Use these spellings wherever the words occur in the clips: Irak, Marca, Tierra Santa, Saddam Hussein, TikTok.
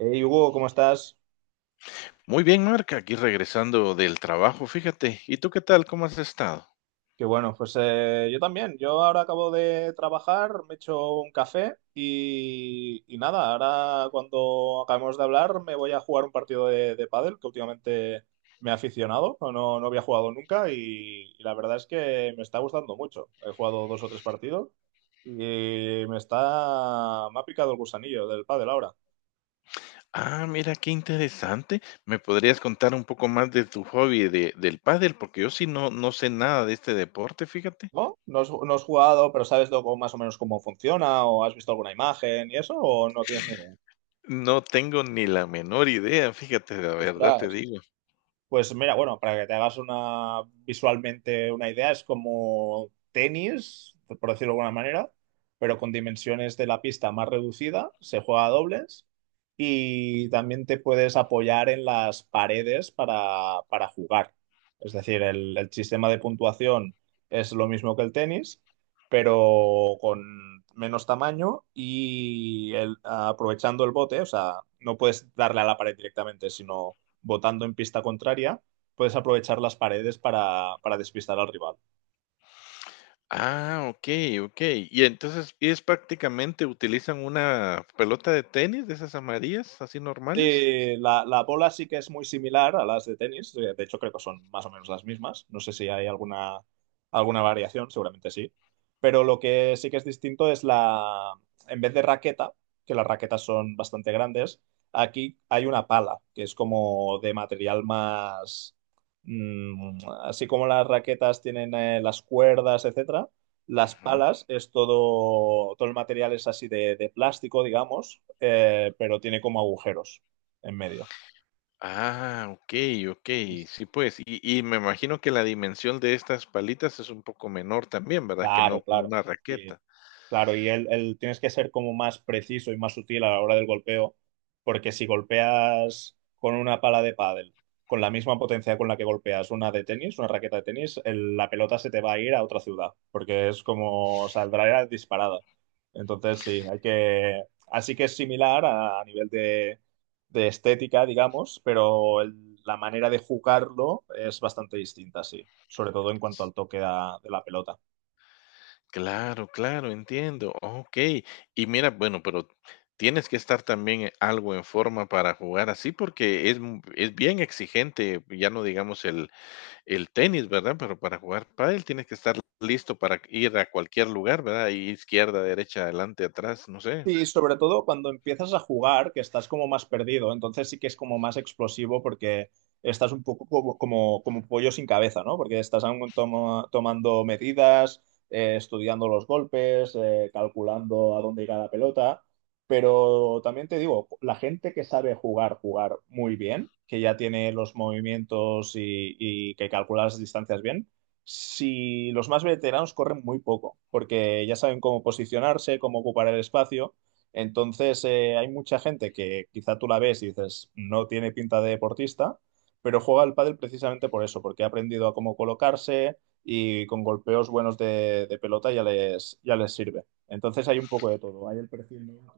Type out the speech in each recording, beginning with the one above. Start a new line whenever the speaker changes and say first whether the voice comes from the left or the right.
right: Hey Hugo, ¿cómo estás?
left: Muy bien, Marca, aquí regresando del trabajo, fíjate. ¿Y tú qué tal? ¿Cómo has estado?
right: Que bueno, pues yo también. Yo ahora acabo de trabajar, me he hecho un café y nada, ahora cuando acabemos de hablar me voy a jugar un partido de pádel que últimamente me he aficionado, no, no, no había jugado nunca y la verdad es que me está gustando mucho. He jugado dos o tres partidos y me ha picado el gusanillo del pádel ahora.
left: Ah, mira, qué interesante. ¿Me podrías contar un poco más de tu hobby del pádel? Porque yo sí no sé nada de este deporte, fíjate.
right: ¿No? ¿No has jugado, pero sabes más o menos cómo funciona o has visto alguna imagen y eso o no tienes ni idea?
left: No tengo ni la menor idea, fíjate, la verdad te
right: Ostras.
left: digo.
right: Pues mira, bueno, para que te hagas una visualmente una idea, es como tenis, por decirlo de alguna manera, pero con dimensiones de la pista más reducida, se juega a dobles y también te puedes apoyar en las paredes para jugar. Es decir, el sistema de puntuación es lo mismo que el tenis, pero con menos tamaño y aprovechando el bote, o sea, no puedes darle a la pared directamente, sino votando en pista contraria, puedes aprovechar las paredes para despistar al rival.
left: Ah, ok, ok. Y entonces, ¿es prácticamente utilizan una pelota de tenis de esas amarillas, así normales?
right: Sí, la bola sí que es muy similar a las de tenis. De hecho, creo que son más o menos las mismas. No sé si hay alguna variación, seguramente sí. Pero lo que sí que es distinto es en vez de raqueta, que las raquetas son bastante grandes, aquí hay una pala, que es como de material más mm, así como las raquetas tienen las cuerdas, etcétera, las palas es todo el material es así de plástico, digamos, pero tiene como agujeros en medio.
left: Ah, okey, okey. Sí, pues, y me imagino que la dimensión de estas palitas es un poco menor también, ¿verdad? Que
right: Claro,
left: no como
right: claro.
left: una
right: Sí,
left: raqueta.
right: claro, y tienes que ser como más preciso y más sutil a la hora del golpeo, porque si golpeas con una pala de pádel, con la misma potencia con la que golpeas una de tenis, una raqueta de tenis, la pelota se te va a ir a otra ciudad, porque es como saldrá disparada. Entonces, sí, hay que. Así que es similar a nivel de estética, digamos, pero la manera de jugarlo es bastante distinta, sí, sobre todo en cuanto al toque de la pelota.
left: Claro, claro, entiendo. Okey. Y mira, bueno, pero tienes que estar también algo en forma para jugar así, porque es m es bien exigente, ya no digamos el tenis, ¿verdad? Pero para jugar pádel tienes que estar listo para ir a cualquier lugar, ¿verdad? Y izquierda, derecha, adelante, atrás, no sé.
right: Sí, sobre todo cuando empiezas a jugar, que estás como más perdido, entonces sí que es como más explosivo porque estás un poco como un pollo sin cabeza, ¿no? Porque estás aún tomando medidas, estudiando los golpes, calculando a dónde irá la pelota, pero también te digo, la gente que sabe jugar muy bien, que ya tiene los movimientos y que calcula las distancias bien si los más veteranos corren muy poco, porque ya saben cómo posicionarse, cómo ocupar el espacio, entonces, hay mucha gente que quizá tú la ves y dices, no tiene pinta de deportista, pero juega al pádel precisamente por eso, porque ha aprendido a cómo colocarse y con golpeos buenos de pelota ya les sirve. Entonces, hay un poco de todo, hay el perfil nuevo.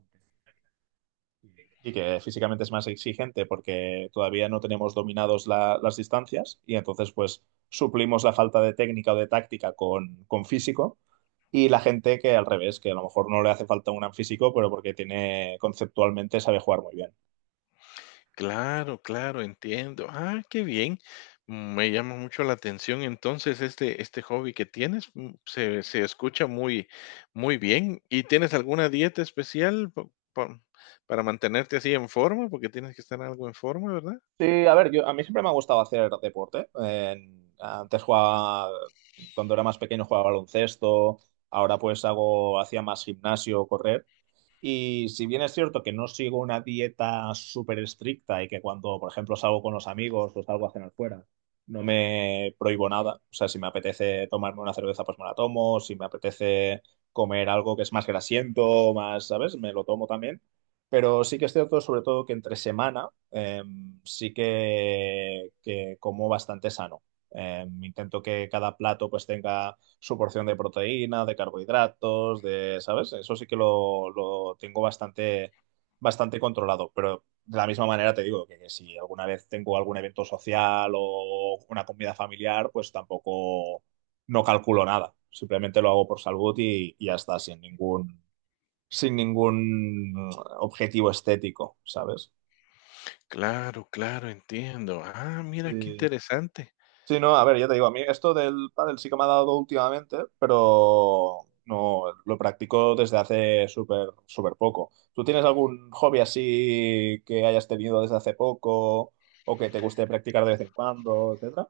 right: Y que físicamente es más exigente porque todavía no tenemos dominados las distancias y entonces pues suplimos la falta de técnica o de táctica con físico y la gente que al revés, que a lo mejor no le hace falta un gran físico, pero porque tiene conceptualmente sabe jugar muy bien.
left: Claro, claro, entiendo. Ah, qué bien. Me llama mucho la atención entonces este hobby que tienes. Se escucha muy, muy bien. ¿Y tienes alguna dieta especial pa- para mantenerte así en forma? Porque tienes que estar algo en forma, ¿verdad?
right: Sí, a ver, yo, a mí siempre me ha gustado hacer deporte. Antes jugaba, cuando era más pequeño jugaba baloncesto, ahora pues hacía más gimnasio, correr. Y si bien es cierto que no sigo una dieta súper estricta y que cuando, por ejemplo, salgo con los amigos o salgo a cenar fuera, no me prohíbo nada. O sea, si me apetece tomarme una cerveza, pues me la tomo. Si me apetece comer algo que es más grasiento, más, ¿sabes? Me lo tomo también. Pero sí que es cierto, sobre todo, que entre semana sí que como bastante sano. Intento que cada plato pues tenga su porción de proteína, de carbohidratos, de, ¿sabes? Eso sí que lo tengo bastante, bastante controlado, pero de la misma manera te digo que si alguna vez tengo algún evento social o una comida familiar, pues tampoco no calculo nada. Simplemente lo hago por salud y ya está, sin ningún objetivo estético, ¿sabes?
left: Claro, claro, entiendo. Ah, mira qué
right: Sí.
left: interesante.
right: Sí, no, a ver, ya te digo, a mí esto del pádel sí que me ha dado últimamente, pero no lo practico desde hace súper súper poco. ¿Tú tienes algún hobby así que hayas tenido desde hace poco o que te guste practicar de vez en cuando, etcétera?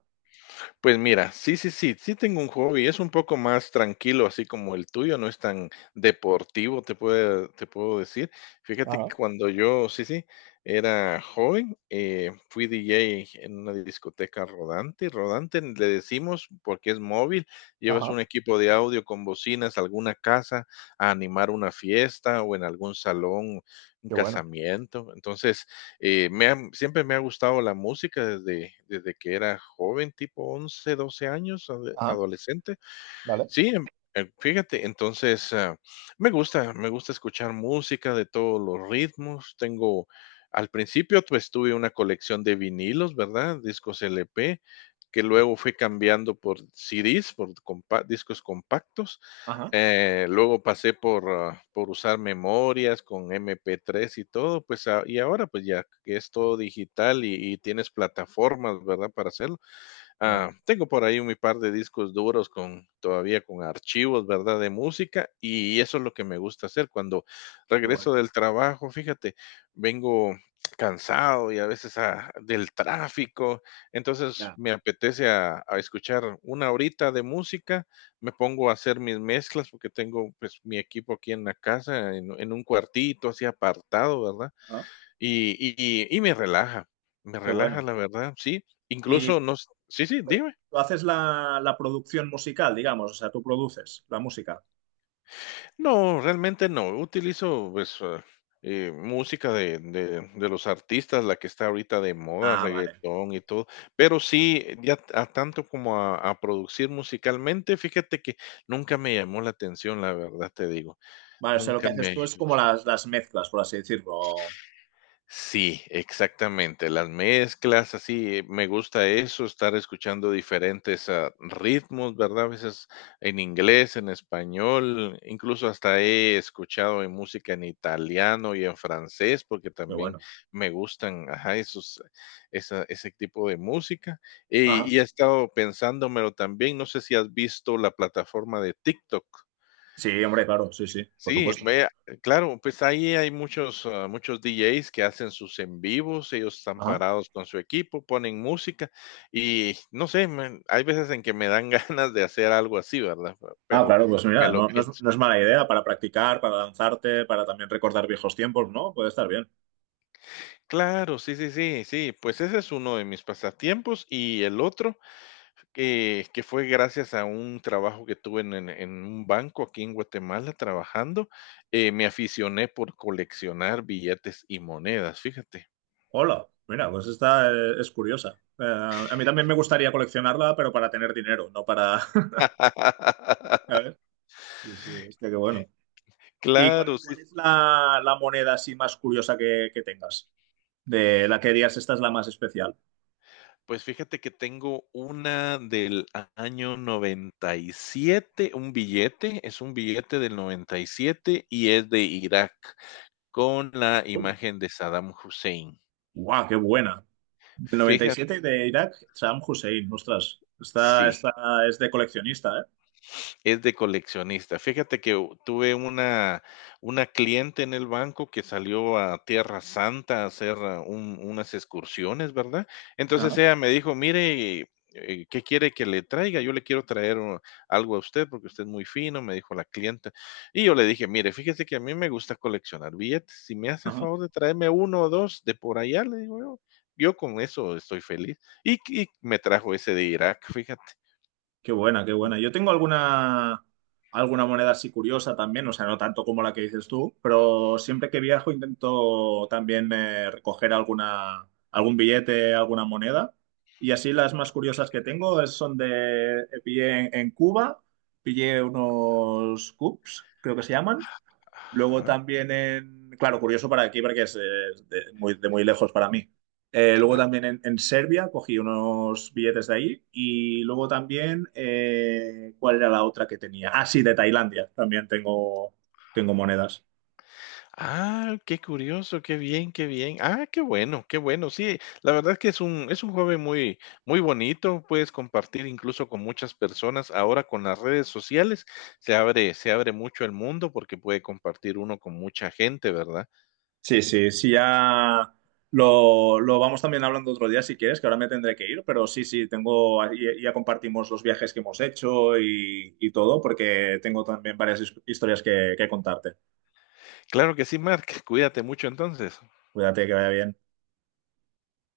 left: Pues mira, sí, sí, sí, sí tengo un hobby, es un poco más tranquilo, así como el tuyo, no es tan deportivo, te puedo decir. Fíjate
right: Ajá,
left: que cuando yo, sí, sí, era joven, fui DJ en una discoteca rodante. Rodante le decimos porque es móvil, llevas
right: ajá,
left: un equipo de audio con bocinas a alguna casa a animar una fiesta o en algún salón, un
right: qué bueno.
left: casamiento. Entonces, siempre me ha gustado la música desde que era joven, tipo 11 12 años,
right: Ajá,
left: adolescente.
right: vale.
left: Sí, fíjate, entonces, me gusta escuchar música de todos los ritmos. Tengo, al principio, pues tuve una colección de vinilos, ¿verdad? Discos LP, que luego fui cambiando por CDs, por discos compactos.
right: Ajá,
left: Luego pasé por usar memorias con MP3 y todo, pues, y ahora pues ya que es todo digital y tienes plataformas, ¿verdad? Para hacerlo.
right: wow,
left: Ah, tengo por ahí un par de discos duros con todavía con archivos, ¿verdad? De música y eso es lo que me gusta hacer cuando
right: qué bueno.
left: regreso del trabajo, fíjate, vengo cansado y a veces del tráfico, entonces
right: Ya,
left: me apetece a escuchar una horita de música, me pongo a hacer mis mezclas porque tengo pues mi equipo aquí en la casa, en un cuartito así apartado, ¿verdad?
right: ajá,
left: Y y y me
right: qué
left: relaja,
right: bueno.
left: la verdad, sí.
right: ¿Y
left: Incluso nos sí, sí, dime.
right: tú haces la producción musical, digamos? O sea, tú produces la música.
left: No, realmente no, utilizo, música de los artistas, la que está ahorita de moda,
right: Ah, vale.
left: reggaetón y todo, pero sí, ya a tanto como a producir musicalmente, fíjate que nunca me llamó la atención, la verdad te digo,
right: Vale, o sea, lo
left: nunca
right: que haces
left: me.
right: tú es como las mezclas, por así decirlo.
left: Sí, exactamente. Las mezclas, así, me gusta eso, estar escuchando diferentes ritmos, ¿verdad? A veces en inglés, en español, incluso hasta he escuchado en música en italiano y en francés, porque
right: Pero
left: también
right: bueno.
left: me gustan, ajá, esos, ese tipo de música.
right: Ajá.
left: Y he estado pensándomelo también, no sé si has visto la plataforma de TikTok.
right: Sí, hombre, claro, sí, sí, por
left: Sí,
right: supuesto.
left: vea, claro, pues ahí hay muchos, muchos DJs que hacen sus en vivos, ellos están
right: Ajá.
left: parados con su equipo, ponen música y no sé, hay veces en que me dan ganas de hacer algo así, ¿verdad?
right: Ah,
left: Pero
right: claro, pues
left: me
right: mira,
left: lo
right: no, no es,
left: pienso.
right: no es mala idea para practicar, para lanzarte, para también recordar viejos tiempos, ¿no? Puede estar bien.
left: Claro, sí, sí, sí, sí, pues ese es uno de mis pasatiempos y el otro que fue gracias a un trabajo que tuve en un banco aquí en Guatemala trabajando, me aficioné por coleccionar billetes y monedas, fíjate.
right: Hola, mira, pues esta es curiosa. A mí también me gustaría coleccionarla, pero para tener dinero, no para A ver, sí, sí, hostia, qué bueno. ¿Y
left: Claro,
right: cuál,
left: sí.
right: cuál es la moneda así más curiosa que tengas? De la que dirías, esta es la más especial.
left: Pues fíjate que tengo una del a año 97, un billete, es un billete del 97 y es de Irak, con la
right: Hola.
left: imagen de Saddam Hussein.
right: ¡Guau, qué buena! Del noventa y
left: Fíjate
right: siete de Irak, Saddam Hussein. Ostras, esta,
left: sí.
right: esta es de coleccionista, ¿eh?
left: Es de coleccionista. Fíjate que u tuve una cliente en el banco que salió a Tierra Santa a hacer un unas excursiones, ¿verdad?
right: Ajá,
left: Entonces ella me dijo: "Mire, ¿qué quiere que le traiga? Yo le quiero traer o algo a usted porque usted es muy fino", me dijo la clienta. Y yo le dije: "Mire, fíjese que a mí me gusta coleccionar billetes. Si me hace
right: ajá.
left: favor de traerme uno o 2 de por allá", le digo yo, "yo con eso estoy feliz". Y me trajo ese de Irak, fíjate.
right: Qué buena, qué
left: Mm,
right: buena. Yo tengo alguna moneda así curiosa también, o sea, no tanto como la que dices tú, pero siempre que viajo intento también recoger alguna, algún billete, alguna moneda. Y así las más curiosas que tengo son Pillé en Cuba, pillé unos cups, creo que se llaman. Luego
left: ajá,
right: también claro, curioso para aquí porque es de muy lejos para mí. Luego
left: claro.
right: también en Serbia cogí unos billetes de ahí y luego también, ¿cuál era la otra que tenía? Ah, sí, de Tailandia también tengo monedas.
left: Ah, qué curioso, qué bien, qué bien. Ah, qué bueno, qué bueno. Sí, la verdad que es un hobby muy, muy bonito. Puedes compartir incluso con muchas personas. Ahora con las redes sociales se abre mucho el mundo porque puede compartir uno con mucha gente, ¿verdad?
right: Sí, sí, sí, ya lo vamos también hablando otro día si quieres, que ahora me tendré que ir, pero sí, sí, ahí ya compartimos los viajes que hemos hecho y todo porque tengo también varias historias que contarte.
left: Claro que sí, Mark. Cuídate mucho entonces.
right: Cuídate, que vaya bien.